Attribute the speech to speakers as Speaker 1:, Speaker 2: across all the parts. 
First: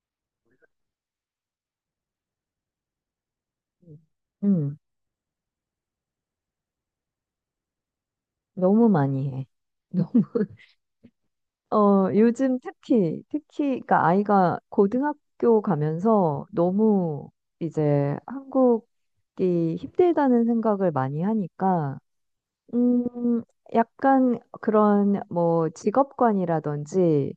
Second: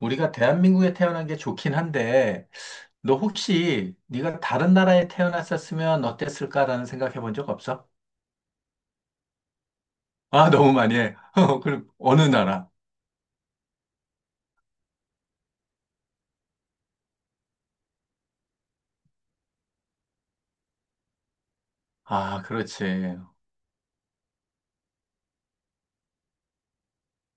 Speaker 1: 우리가 대한민국에 태어난 게 좋긴 한데, 너 혹시
Speaker 2: 응,
Speaker 1: 네가 다른
Speaker 2: 응.
Speaker 1: 나라에 태어났었으면 어땠을까라는 생각해 본 적 없어?
Speaker 2: 너무 많이 해. 너무,
Speaker 1: 아, 너무 많이 해. 그럼 어느
Speaker 2: 요즘
Speaker 1: 나라?
Speaker 2: 특히, 그러니까 아이가 고등학교 가면서 너무 이제 한국이 힘들다는 생각을 많이 하니까,
Speaker 1: 아, 그렇지.
Speaker 2: 음, 약간 그런 뭐 직업관이라든지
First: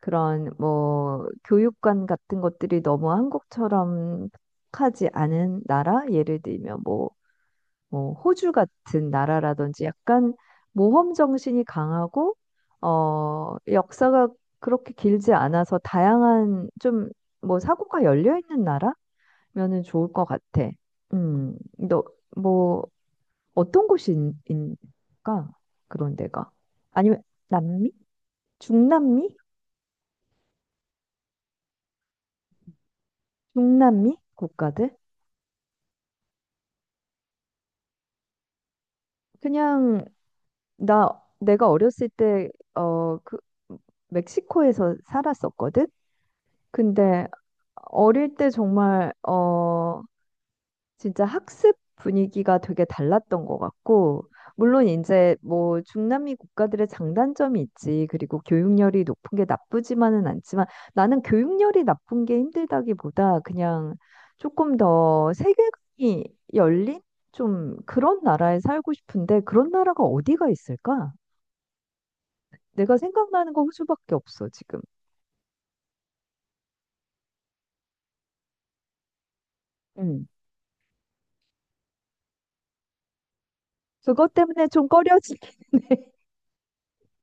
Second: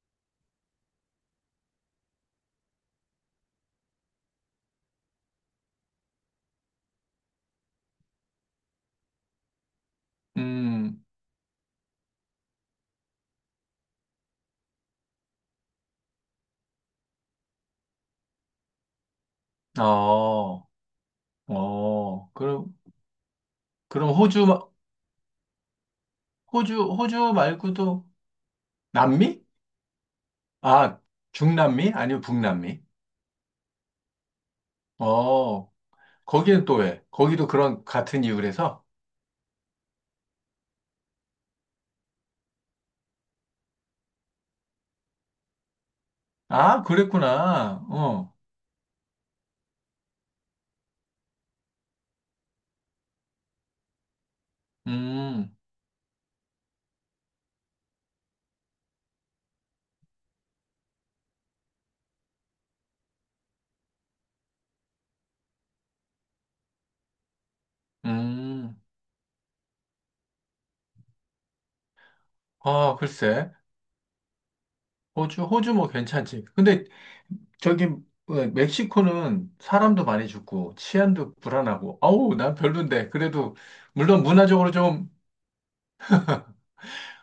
Speaker 2: 그런 뭐 교육관 같은 것들이 너무 한국처럼 하지 않은 나라? 예를 들면 뭐 호주 같은 나라라든지 약간
Speaker 1: 음,
Speaker 2: 모험 정신이 강하고 역사가 그렇게 길지 않아서 다양한 좀 뭐 사고가 열려 있는 나라면은 좋을 것
Speaker 1: 어,
Speaker 2: 같아. 너
Speaker 1: 어, 그럼,
Speaker 2: 뭐 어떤
Speaker 1: 그럼
Speaker 2: 곳이
Speaker 1: 호주,
Speaker 2: 인가 그런 데가
Speaker 1: 호주,
Speaker 2: 아니면
Speaker 1: 호주
Speaker 2: 남미?
Speaker 1: 말고도
Speaker 2: 중남미?
Speaker 1: 남미? 아, 중남미? 아니면 북남미?
Speaker 2: 중남미 국가들?
Speaker 1: 어, 거기는 또 왜? 거기도 그런 같은 이유래서?
Speaker 2: 그냥 나 내가 어렸을 때 그 멕시코에서 살았었거든.
Speaker 1: 아,
Speaker 2: 근데
Speaker 1: 그랬구나. 어,
Speaker 2: 어릴 때 정말 진짜 학습 분위기가 되게 달랐던 것 같고 물론 이제
Speaker 1: 음,
Speaker 2: 뭐 중남미 국가들의 장단점이 있지 그리고 교육열이 높은 게 나쁘지만은 않지만 나는 교육열이 나쁜 게 힘들다기보다 그냥 조금 더 세계관이 열린 좀 그런 나라에
Speaker 1: 음.
Speaker 2: 살고 싶은데 그런 나라가 어디가 있을까?
Speaker 1: 아,
Speaker 2: 내가
Speaker 1: 글쎄.
Speaker 2: 생각나는 건 호주밖에 없어 지금.
Speaker 1: 호주, 호주 뭐 괜찮지. 근데 저기 어, 멕시코는 사람도
Speaker 2: 음.
Speaker 1: 많이 죽고 치안도 불안하고 아우 난 별론데 그래도 물론
Speaker 2: 그것 때문에
Speaker 1: 문화적으로
Speaker 2: 좀 꺼
Speaker 1: 좀
Speaker 2: 려지게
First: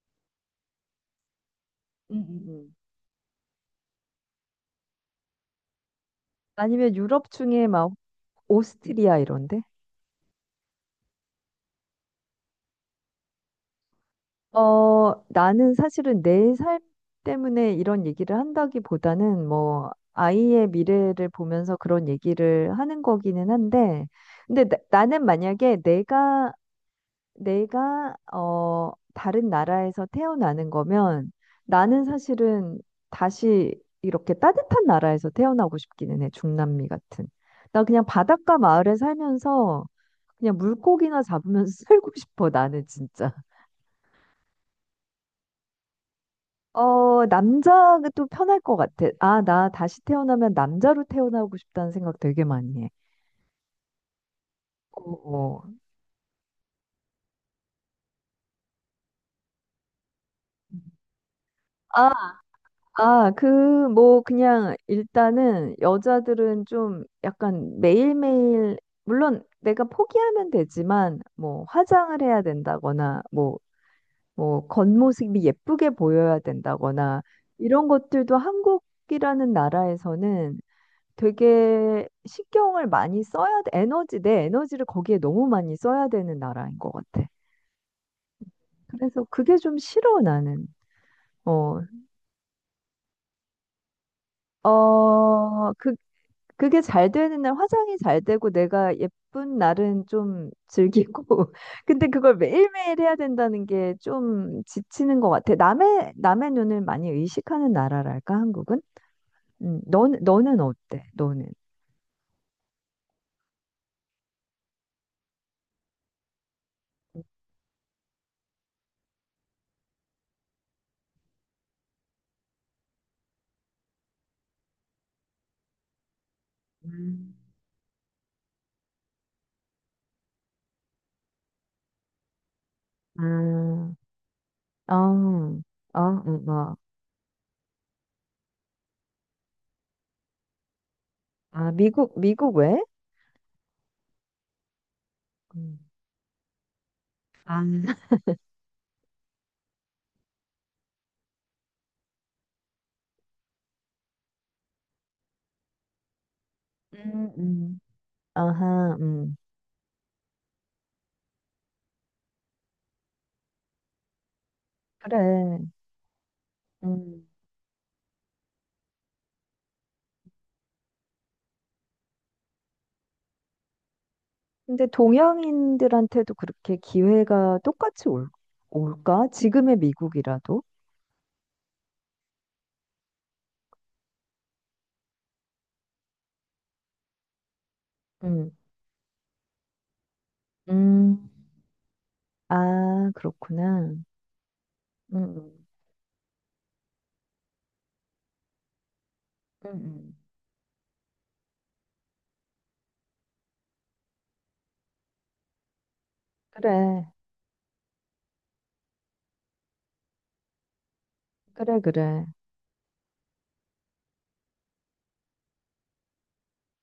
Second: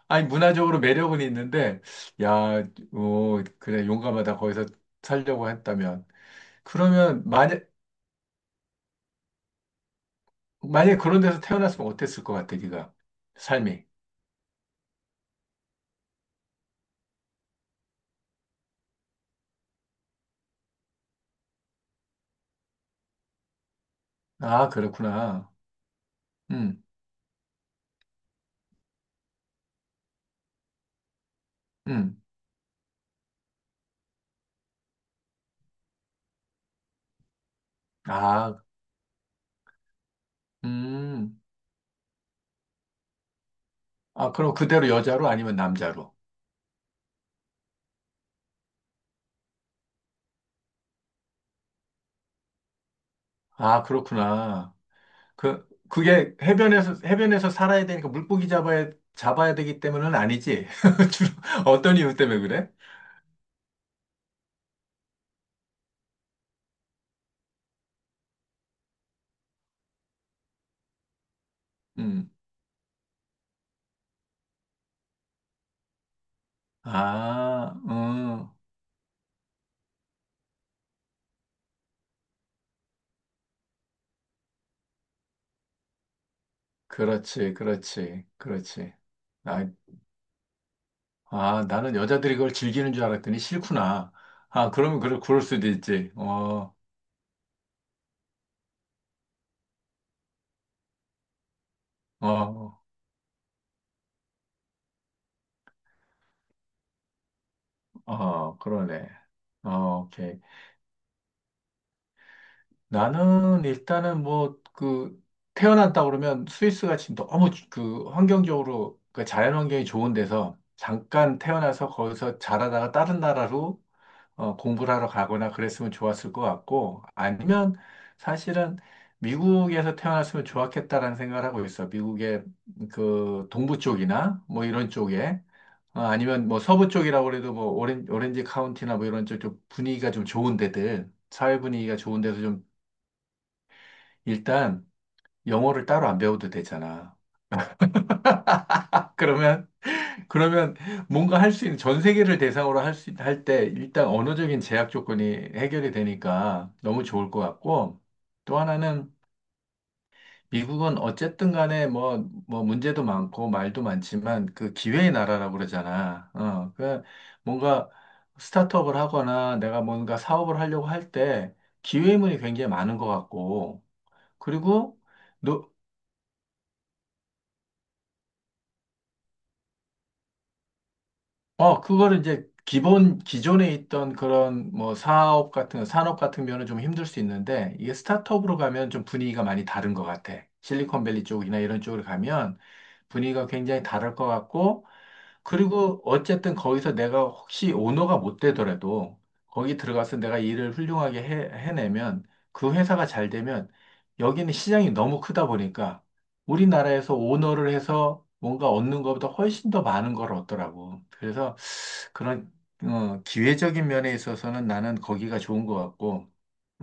Speaker 1: 아니 문화적으로 매력은 있는데
Speaker 2: 음, 음,
Speaker 1: 야
Speaker 2: 음.
Speaker 1: 오, 그래 용감하다 거기서 살려고 했다면
Speaker 2: 아니면
Speaker 1: 그러면
Speaker 2: 유럽
Speaker 1: 만약
Speaker 2: 중에 막 오스트리아 이런데?
Speaker 1: 만약 그런 데서 태어났으면 어땠을 것 같아 네가 삶이
Speaker 2: 나는 사실은 내 삶 때문에 이런 얘기를 한다기보다는 뭐 아이의 미래를 보면서 그런 얘기를 하는 거기는 한데, 근데
Speaker 1: 아
Speaker 2: 나는
Speaker 1: 그렇구나
Speaker 2: 만약에 내가 다른 나라에서 태어나는 거면 나는 사실은 다시 이렇게 따뜻한 나라에서 태어나고 싶기는 해. 중남미 같은. 나 그냥 바닷가
Speaker 1: 음음아음아
Speaker 2: 마을에 살면서 그냥 물고기나 잡으면서 살고 싶어. 나는 진짜.
Speaker 1: 그럼 그대로 여자로 아니면 남자로
Speaker 2: 남자가 또 편할 것 같아. 아, 나 다시 태어나면 남자로 태어나고 싶다는 생각 되게 많이 해.
Speaker 1: 아 그렇구나
Speaker 2: 어, 어.
Speaker 1: 그, 그게 해변에서, 해변에서 살아야 되니까 물고기 잡아야, 잡아야 되기 때문은 아니지. 주로 어떤
Speaker 2: 아,
Speaker 1: 이유 때문에 그래?
Speaker 2: 아, 그, 뭐, 그냥, 일단은, 여자들은 좀 약간 매일매일, 물론 내가 포기하면 되지만, 뭐, 화장을
Speaker 1: 음.
Speaker 2: 해야 된다거나, 뭐, 겉모습이 예쁘게 보여야 된다거나,
Speaker 1: 아,
Speaker 2: 이런 것들도 한국이라는 나라에서는 되게 신경을 많이 써야 돼. 에너지, 내 에너지를 거기에 너무 많이 써야 되는 나라인 것 같아.
Speaker 1: 그렇지, 그렇지, 그렇지.
Speaker 2: 그래서 그게
Speaker 1: 아,
Speaker 2: 좀 싫어, 나는.
Speaker 1: 아,
Speaker 2: 어,
Speaker 1: 나는 여자들이 그걸 즐기는 줄 알았더니 싫구나. 아, 그러면 그럴 수도
Speaker 2: 어,
Speaker 1: 있지. 어,
Speaker 2: 그게 잘 되는 날, 화장이 잘 되고 내가 예쁜 날은 좀 즐기고. 근데 그걸
Speaker 1: 어,
Speaker 2: 매일매일 해야 된다는 게 좀 지치는 것 같아. 남의 눈을 많이 의식하는 나라랄까,
Speaker 1: 어,
Speaker 2: 한국은?
Speaker 1: 그러네. 어, 오케이.
Speaker 2: 너는 어때? 너는?
Speaker 1: 나는 일단은 뭐 그 태어났다 그러면 스위스가 지금 너무 그 환경적으로 그 자연 환경이 좋은 데서 잠깐 태어나서 거기서 자라다가 다른 나라로 어, 공부를 하러 가거나 그랬으면 좋았을 것 같고
Speaker 2: 음.
Speaker 1: 아니면 사실은 미국에서 태어났으면 좋았겠다라는 생각을 하고 있어. 미국의 그 동부
Speaker 2: 아
Speaker 1: 쪽이나 뭐 이런 쪽에
Speaker 2: 어,
Speaker 1: 어,
Speaker 2: 어,
Speaker 1: 아니면 뭐
Speaker 2: 어.
Speaker 1: 서부 쪽이라고 그래도 뭐 오렌지 카운티나 뭐 이런 쪽좀 분위기가 좀 좋은 데들 사회
Speaker 2: 아,
Speaker 1: 분위기가 좋은 데서
Speaker 2: 미국
Speaker 1: 좀
Speaker 2: 왜?
Speaker 1: 일단
Speaker 2: 음,
Speaker 1: 영어를 따로 안 배워도 되잖아.
Speaker 2: 아,
Speaker 1: 그러면 그러면 뭔가 할 수 있는 전 세계를 대상으로 할 수 할 때 일단 언어적인 제약 조건이 해결이 되니까 너무 좋을
Speaker 2: 음,
Speaker 1: 것
Speaker 2: 음.
Speaker 1: 같고 또
Speaker 2: 아하,
Speaker 1: 하나는 미국은 어쨌든 간에 뭐 뭐 문제도 많고 말도 많지만 그 기회의 나라라고
Speaker 2: 그래.
Speaker 1: 그러잖아. 어, 그
Speaker 2: 음.
Speaker 1: 뭔가 스타트업을 하거나 내가 뭔가 사업을 하려고 할 때 기회문이 굉장히 많은 것 같고
Speaker 2: 근데
Speaker 1: 그리고 노-
Speaker 2: 동양인들한테도 그렇게 기회가 똑같이 올까? 지금의 미국이라도?
Speaker 1: 어, 그거를 이제 기존에 있던 그런 뭐 사업 같은, 산업 같은 면은 좀 힘들 수 있는데, 이게
Speaker 2: 음,
Speaker 1: 스타트업으로 가면 좀 분위기가 많이 다른 것 같아. 실리콘밸리
Speaker 2: 음.
Speaker 1: 쪽이나 이런 쪽으로 가면
Speaker 2: 아,
Speaker 1: 분위기가
Speaker 2: 그렇구나.
Speaker 1: 굉장히 다를 것 같고,
Speaker 2: 음,
Speaker 1: 그리고 어쨌든 거기서 내가 혹시 오너가 못 되더라도, 거기
Speaker 2: 음.
Speaker 1: 들어가서 내가 일을 훌륭하게 해내면, 그 회사가 잘 되면, 여기는 시장이 너무 크다 보니까,
Speaker 2: 그래,
Speaker 1: 우리나라에서 오너를 해서 뭔가 얻는 것보다 훨씬 더 많은 걸 얻더라고. 그래서
Speaker 2: 그래, 그래.
Speaker 1: 그런 어, 기회적인 면에 있어서는 나는 거기가 좋은 것 같고,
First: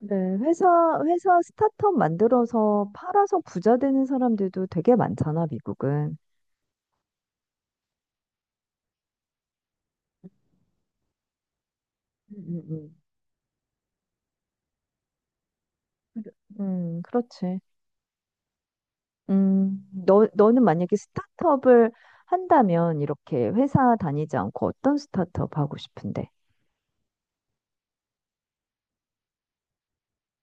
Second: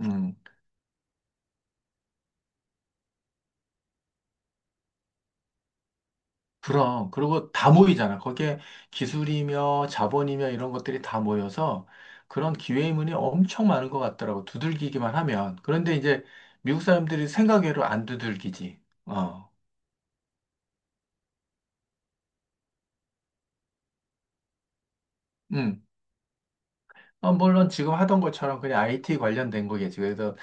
Speaker 1: 음,
Speaker 2: 회사 스타트업 만들어서 팔아서 부자 되는 사람들도 되게 많잖아, 미국은.
Speaker 1: 그럼 그리고 다 모이잖아. 거기에 기술이며 자본이며 이런 것들이 다 모여서
Speaker 2: 음,
Speaker 1: 그런
Speaker 2: 음, 음.
Speaker 1: 기회의문이 엄청 많은 것 같더라고. 두들기기만 하면. 그런데 이제
Speaker 2: 그래.
Speaker 1: 미국 사람들이
Speaker 2: 그렇지.
Speaker 1: 생각외로 안 두들기지. 어,
Speaker 2: 너는 만약에 스타트업을 한다면 이렇게 회사 다니지 않고 어떤 스타트업 하고
Speaker 1: 음.
Speaker 2: 싶은데?
Speaker 1: 어, 물론 지금 하던 것처럼 그냥 IT 관련된 거겠지. 그래서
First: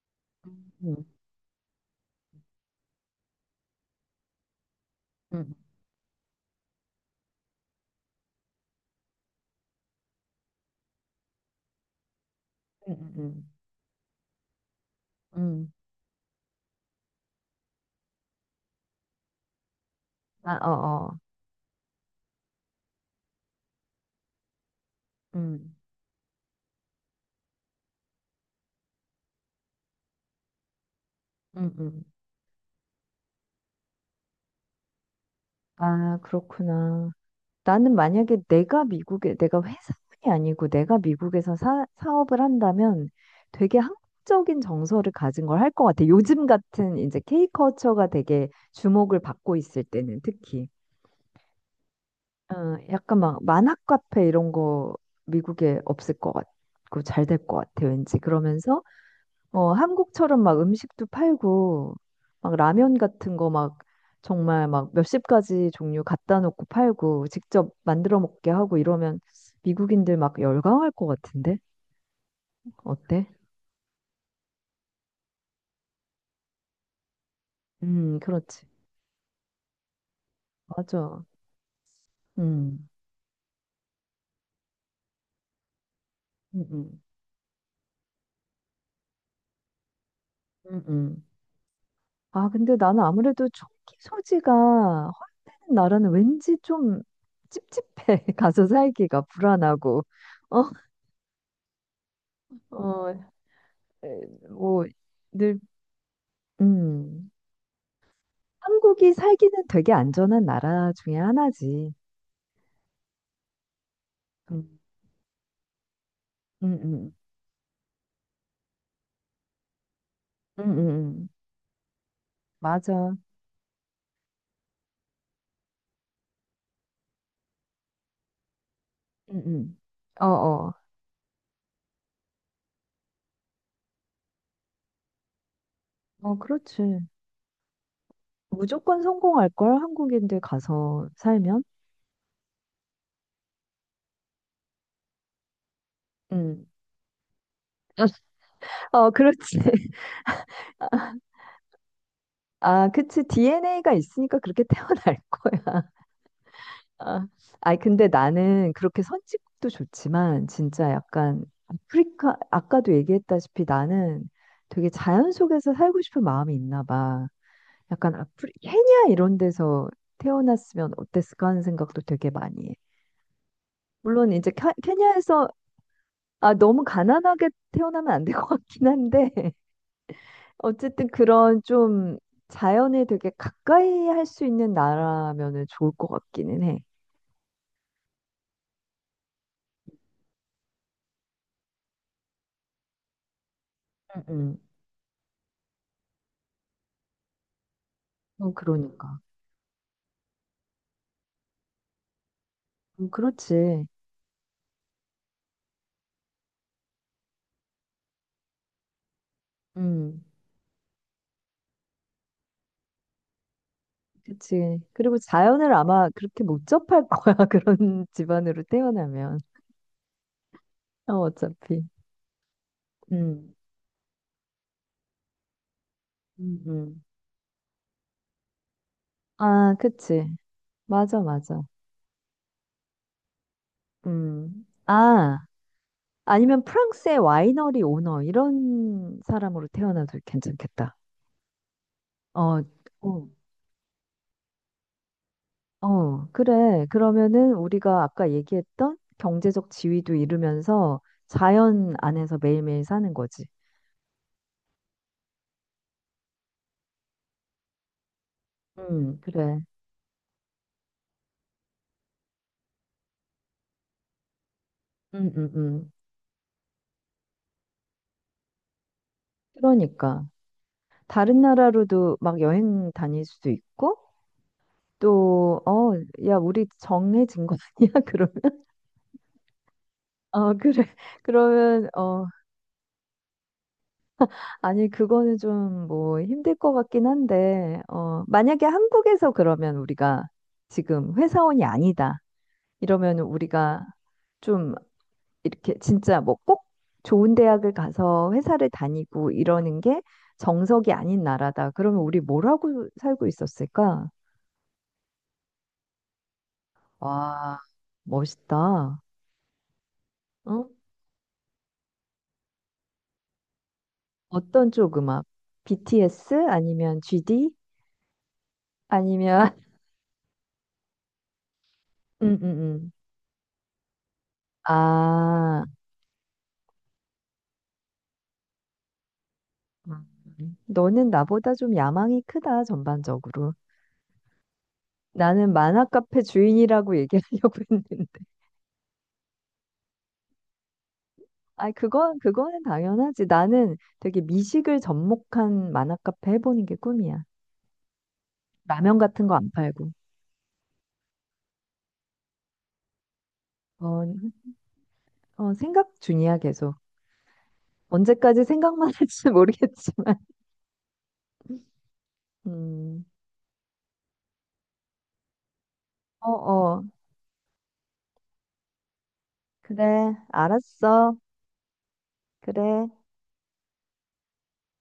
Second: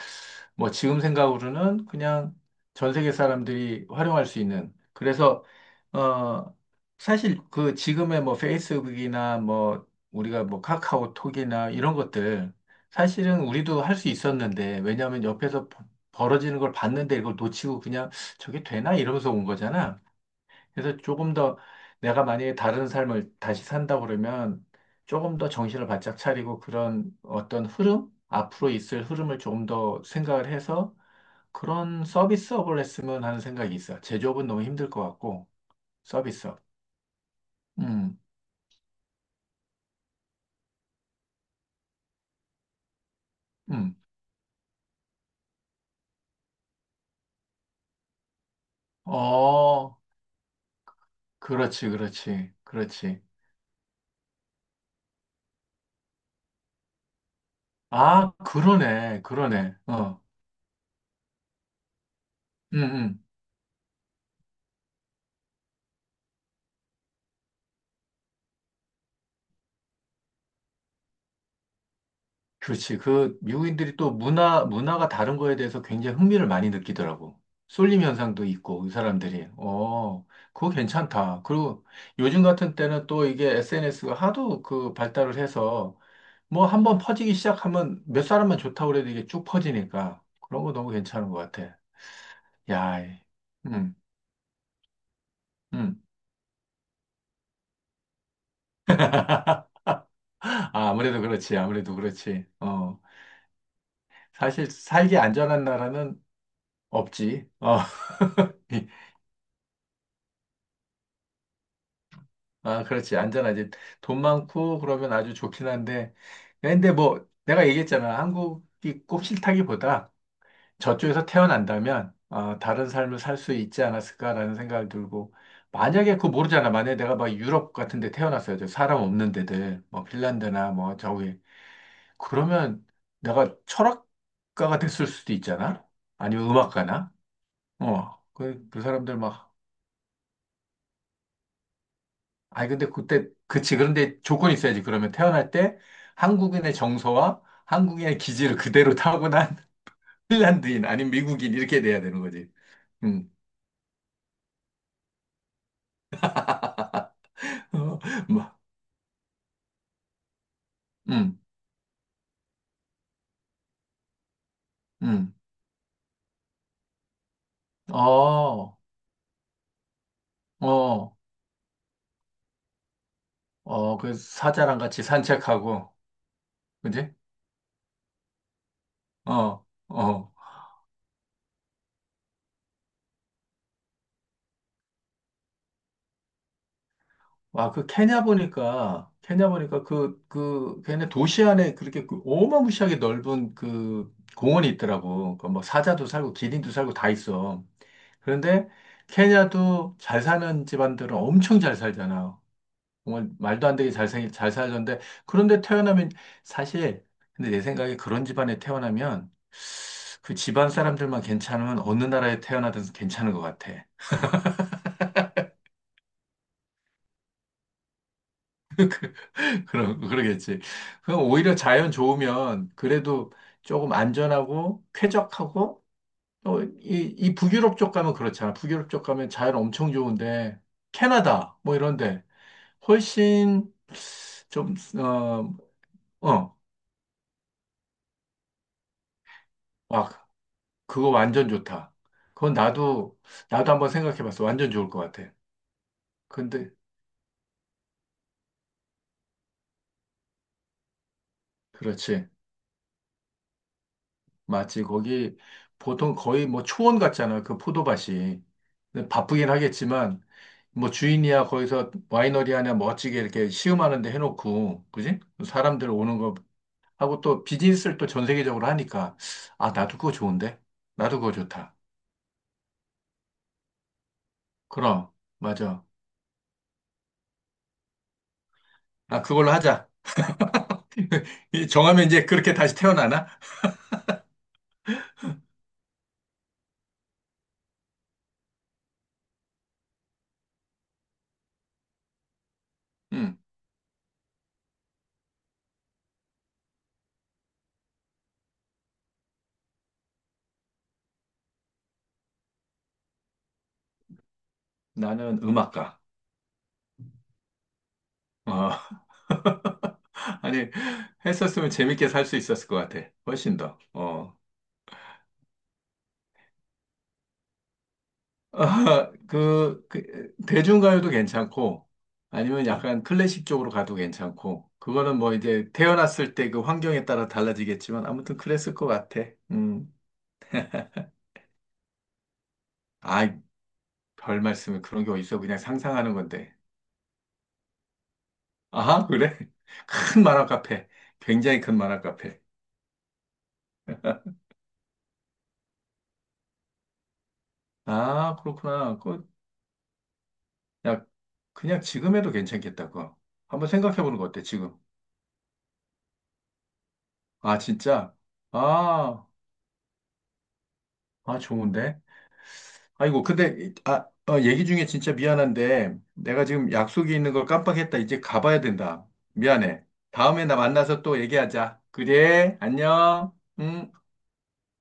Speaker 1: 뭐 지금
Speaker 2: 음,
Speaker 1: 생각으로는 그냥 전 세계 사람들이 활용할 수 있는. 그래서,
Speaker 2: 음,
Speaker 1: 어, 사실 그 지금의 뭐 페이스북이나 뭐 우리가 뭐 카카오톡이나 이런 것들
Speaker 2: 음,
Speaker 1: 사실은
Speaker 2: 음,
Speaker 1: 우리도 할 수 있었는데 왜냐하면 옆에서
Speaker 2: 음.
Speaker 1: 벌어지는 걸 봤는데 이걸 놓치고 그냥 저게 되나? 이러면서 온 거잖아.
Speaker 2: 아,
Speaker 1: 그래서
Speaker 2: 어, 어,
Speaker 1: 조금 더 내가 만약에 다른 삶을 다시 산다 그러면 조금 더
Speaker 2: 음,
Speaker 1: 정신을 바짝 차리고 그런 어떤 흐름, 앞으로 있을 흐름을 조금 더 생각을 해서
Speaker 2: 음, 음.
Speaker 1: 그런 서비스업을 했으면 하는 생각이 있어. 제조업은 너무 힘들 것 같고,
Speaker 2: 아,
Speaker 1: 서비스업.
Speaker 2: 그렇구나. 나는
Speaker 1: 음,
Speaker 2: 만약에 내가 미국에, 내가 회사원이 아니고 내가 미국에서 사업을 한다면 되게
Speaker 1: 음.
Speaker 2: 한국적인 정서를 가진 걸 할 것 같아. 요즘 같은 이제 K컬처가 되게 주목을 받고 있을
Speaker 1: 어,
Speaker 2: 때는 특히.
Speaker 1: 그렇지, 그렇지,
Speaker 2: 어, 약간
Speaker 1: 그렇지.
Speaker 2: 막 만화 카페 이런 거 미국에 없을 것 같고 잘 될 것 같아 왠지
Speaker 1: 아,
Speaker 2: 그러면서
Speaker 1: 그러네, 그러네. 어,
Speaker 2: 한국처럼 막 음식도 팔고 막
Speaker 1: 음,
Speaker 2: 라면
Speaker 1: 음.
Speaker 2: 같은 거 막 정말 막 몇십 가지 종류 갖다 놓고 팔고 직접 만들어 먹게 하고 이러면 미국인들 막 열광할 것 같은데
Speaker 1: 그렇지.
Speaker 2: 어때?
Speaker 1: 그 미국인들이 또 문화, 문화가 다른 거에 대해서 굉장히 흥미를 많이 느끼더라고. 쏠림 현상도
Speaker 2: 그렇지
Speaker 1: 있고, 이 사람들이. 어, 그거
Speaker 2: 맞아
Speaker 1: 괜찮다. 그리고 요즘 같은 때는 또 이게 SNS가 하도 그 발달을 해서 뭐 한 번
Speaker 2: 음음음음
Speaker 1: 퍼지기 시작하면 몇 사람만 좋다고 그래도 이게 쭉 퍼지니까 그런 거 너무 괜찮은 것 같아.
Speaker 2: 아, 근데
Speaker 1: 야,
Speaker 2: 나는 아무래도
Speaker 1: 음,
Speaker 2: 총기 소지가 허용되는
Speaker 1: 음.
Speaker 2: 나라는 왠지 좀 찝찝해. 가서 살기가 불안하고. 어,
Speaker 1: 아, 아무래도 그렇지. 아무래도 그렇지. 어,
Speaker 2: 어, 에,
Speaker 1: 사실
Speaker 2: 뭐,
Speaker 1: 살기
Speaker 2: 늘,
Speaker 1: 안전한 나라는
Speaker 2: 음.
Speaker 1: 없지. 어,
Speaker 2: 한국이 살기는 되게 안전한 나라 중에 하나지.
Speaker 1: 아, 그렇지. 안전하지. 돈
Speaker 2: 음,
Speaker 1: 많고 그러면 아주 좋긴 한데.
Speaker 2: 음,
Speaker 1: 근데
Speaker 2: 음,
Speaker 1: 뭐 내가 얘기했잖아. 한국이 꼭 싫다기보다
Speaker 2: 음, 음.
Speaker 1: 저쪽에서
Speaker 2: 음.
Speaker 1: 태어난다면 어, 다른
Speaker 2: 맞아.
Speaker 1: 삶을 살 수 있지 않았을까라는 생각이 들고 만약에 그거 모르잖아. 만약에 내가 막 유럽 같은 데 태어났어요. 저 사람 없는
Speaker 2: 음, 음.
Speaker 1: 데들. 뭐
Speaker 2: 어,
Speaker 1: 핀란드나
Speaker 2: 어.
Speaker 1: 뭐 저기. 그러면 내가 철학가가 됐을 수도 있잖아.
Speaker 2: 어,
Speaker 1: 아니면
Speaker 2: 그렇지.
Speaker 1: 음악가나. 어. 그, 그
Speaker 2: 무조건
Speaker 1: 사람들 막
Speaker 2: 성공할걸, 한국인들 가서 살면.
Speaker 1: 아니, 근데 그때, 그치. 그런데 조건이 있어야지. 그러면 태어날 때
Speaker 2: 음.
Speaker 1: 한국인의 정서와 한국인의 기질을 그대로
Speaker 2: 어,
Speaker 1: 타고난
Speaker 2: 그렇지.
Speaker 1: 핀란드인, 아니면 미국인, 이렇게 돼야 되는 거지.
Speaker 2: 아, 그치.
Speaker 1: 음,
Speaker 2: DNA가 있으니까 그렇게 태어날 거야. 아, 아니
Speaker 1: 어,
Speaker 2: 근데
Speaker 1: 막,
Speaker 2: 나는 그렇게 선진국도 좋지만 진짜
Speaker 1: 음,
Speaker 2: 약간 아프리카 아까도 얘기했다시피 나는 되게 자연
Speaker 1: 음,
Speaker 2: 속에서 살고 싶은 마음이 있나 봐. 약간 아프리
Speaker 1: 어,
Speaker 2: 케냐 이런 데서 태어났으면
Speaker 1: 어,
Speaker 2: 어땠을까 하는 생각도 되게 많이 해.
Speaker 1: 어, 그
Speaker 2: 물론 이제
Speaker 1: 사자랑 같이
Speaker 2: 케냐에서
Speaker 1: 산책하고,
Speaker 2: 아 너무
Speaker 1: 그지?
Speaker 2: 가난하게 태어나면 안 될 것 같긴 한데
Speaker 1: 어, 어.
Speaker 2: 어쨌든 그런 좀 자연에 되게 가까이 할 수 있는 나라면은 좋을 것 같기는 해.
Speaker 1: 아 그 케냐 보니까, 케냐 보니까 그, 그, 걔네 도시 안에 그렇게 그 어마무시하게 넓은 그
Speaker 2: 음, 음.
Speaker 1: 공원이 있더라고. 그뭐 사자도 살고, 기린도 살고 다 있어.
Speaker 2: 어,
Speaker 1: 그런데
Speaker 2: 그러니까.
Speaker 1: 케냐도 잘 사는 집안들은 엄청 잘 살잖아. 정말 말도 안
Speaker 2: 그렇지.
Speaker 1: 되게 잘 살던데 그런데 태어나면 사실 근데 내 생각에 그런 집안에 태어나면
Speaker 2: 음,
Speaker 1: 그 집안 사람들만 괜찮으면 어느 나라에 태어나든 괜찮은 것 같아.
Speaker 2: 그치. 그리고 자연을 아마 그렇게 못 접할 거야. 그런 집안으로 태어나면.
Speaker 1: 그러겠지.
Speaker 2: 어,
Speaker 1: 그럼 오히려
Speaker 2: 어차피.
Speaker 1: 자연 좋으면 그래도
Speaker 2: 음,
Speaker 1: 조금 안전하고 쾌적하고
Speaker 2: 음,
Speaker 1: 또
Speaker 2: 음.
Speaker 1: 이 북유럽 쪽 가면 그렇잖아. 북유럽 쪽 가면 자연
Speaker 2: 아,
Speaker 1: 엄청
Speaker 2: 그치.
Speaker 1: 좋은데
Speaker 2: 맞아,
Speaker 1: 캐나다
Speaker 2: 맞아.
Speaker 1: 뭐 이런데 훨씬
Speaker 2: 음.
Speaker 1: 좀,
Speaker 2: 아,
Speaker 1: 어, 어,
Speaker 2: 아니면 프랑스의 와이너리 오너, 이런 사람으로
Speaker 1: 와,
Speaker 2: 태어나도 괜찮겠다.
Speaker 1: 그거 완전 좋다. 그건
Speaker 2: 어,
Speaker 1: 나도,
Speaker 2: 어,
Speaker 1: 나도 한번 생각해 봤어. 완전 좋을 것 같아.
Speaker 2: 어,
Speaker 1: 근데,
Speaker 2: 그래. 그러면은 우리가 아까 얘기했던 경제적 지위도 이루면서 자연
Speaker 1: 그렇지.
Speaker 2: 안에서 매일매일 사는 거지.
Speaker 1: 맞지. 거기 보통 거의 뭐 초원 같잖아. 그 포도밭이. 근데 바쁘긴
Speaker 2: 그래.
Speaker 1: 하겠지만, 뭐 주인이야 거기서 와이너리 하나 멋지게 이렇게 시음하는 데 해놓고, 그지?
Speaker 2: 음, 음,
Speaker 1: 사람들
Speaker 2: 음.
Speaker 1: 오는 거 하고 또 비즈니스를 또 전 세계적으로 하니까, 아, 나도 그거
Speaker 2: 그러니까.
Speaker 1: 좋은데? 나도 그거
Speaker 2: 다른
Speaker 1: 좋다.
Speaker 2: 나라로도 막 여행 다닐 수도 있고
Speaker 1: 그럼,
Speaker 2: 또,
Speaker 1: 맞아.
Speaker 2: 야, 우리 정해진 거 아니야? 그러면?
Speaker 1: 아, 그걸로 하자.
Speaker 2: 어, 그래.
Speaker 1: 이
Speaker 2: 그러면,
Speaker 1: 정하면 이제 그렇게 다시 태어나나?
Speaker 2: 아니, 그거는 좀 뭐 힘들 것 같긴 한데, 만약에 한국에서 그러면 우리가 지금 회사원이 아니다. 이러면
Speaker 1: 음,
Speaker 2: 우리가 좀 이렇게 진짜 뭐 꼭 좋은 대학을 가서 회사를 다니고 이러는 게 정석이 아닌 나라다. 그러면 우리 뭐라고 살고 있었을까?
Speaker 1: 나는 음악가.
Speaker 2: 와,
Speaker 1: 어.
Speaker 2: 멋있다.
Speaker 1: 아니,
Speaker 2: 어?
Speaker 1: 했었으면 재밌게 살 수 있었을 것 같아. 훨씬 더. 어.
Speaker 2: 어떤 쪽 음악? BTS 아니면 GD
Speaker 1: 아,
Speaker 2: 아니면
Speaker 1: 그, 그, 대중가요도 괜찮고, 아니면
Speaker 2: 응응응.
Speaker 1: 약간 클래식 쪽으로 가도 괜찮고, 그거는 뭐
Speaker 2: 아,
Speaker 1: 이제 태어났을 때 그 환경에 따라 달라지겠지만, 아무튼 그랬을 것 같아. 음.
Speaker 2: 너는 나보다 좀 야망이 크다
Speaker 1: 아이,
Speaker 2: 전반적으로.
Speaker 1: 별 말씀을 그런 게 어딨어.
Speaker 2: 나는
Speaker 1: 그냥
Speaker 2: 만화
Speaker 1: 상상하는
Speaker 2: 카페
Speaker 1: 건데.
Speaker 2: 주인이라고 얘기하려고 했는데.
Speaker 1: 아하, 그래? 큰 만화 카페. 굉장히
Speaker 2: 아,
Speaker 1: 큰 만화
Speaker 2: 그건
Speaker 1: 카페.
Speaker 2: 그거는 당연하지. 나는 되게 미식을 접목한 만화 카페 해보는 게 꿈이야.
Speaker 1: 아, 그렇구나.
Speaker 2: 라면 같은
Speaker 1: 그,
Speaker 2: 거 안 팔고.
Speaker 1: 야, 그냥 지금 해도 괜찮겠다, 그거. 한번 생각해
Speaker 2: 어,
Speaker 1: 보는 거 어때, 지금?
Speaker 2: 어, 생각 중이야 계속.
Speaker 1: 아, 진짜?
Speaker 2: 언제까지 생각만
Speaker 1: 아,
Speaker 2: 할지 모르겠지만.
Speaker 1: 아, 좋은데?
Speaker 2: 음.
Speaker 1: 아이고, 근데, 아, 어, 얘기 중에 진짜 미안한데,
Speaker 2: 어,
Speaker 1: 내가 지금
Speaker 2: 어.
Speaker 1: 약속이 있는 걸 깜빡했다. 이제 가봐야 된다. 미안해.
Speaker 2: 그래,
Speaker 1: 다음에 나 만나서
Speaker 2: 알았어.
Speaker 1: 또 얘기하자. 그래,
Speaker 2: 그래.
Speaker 1: 안녕. 응.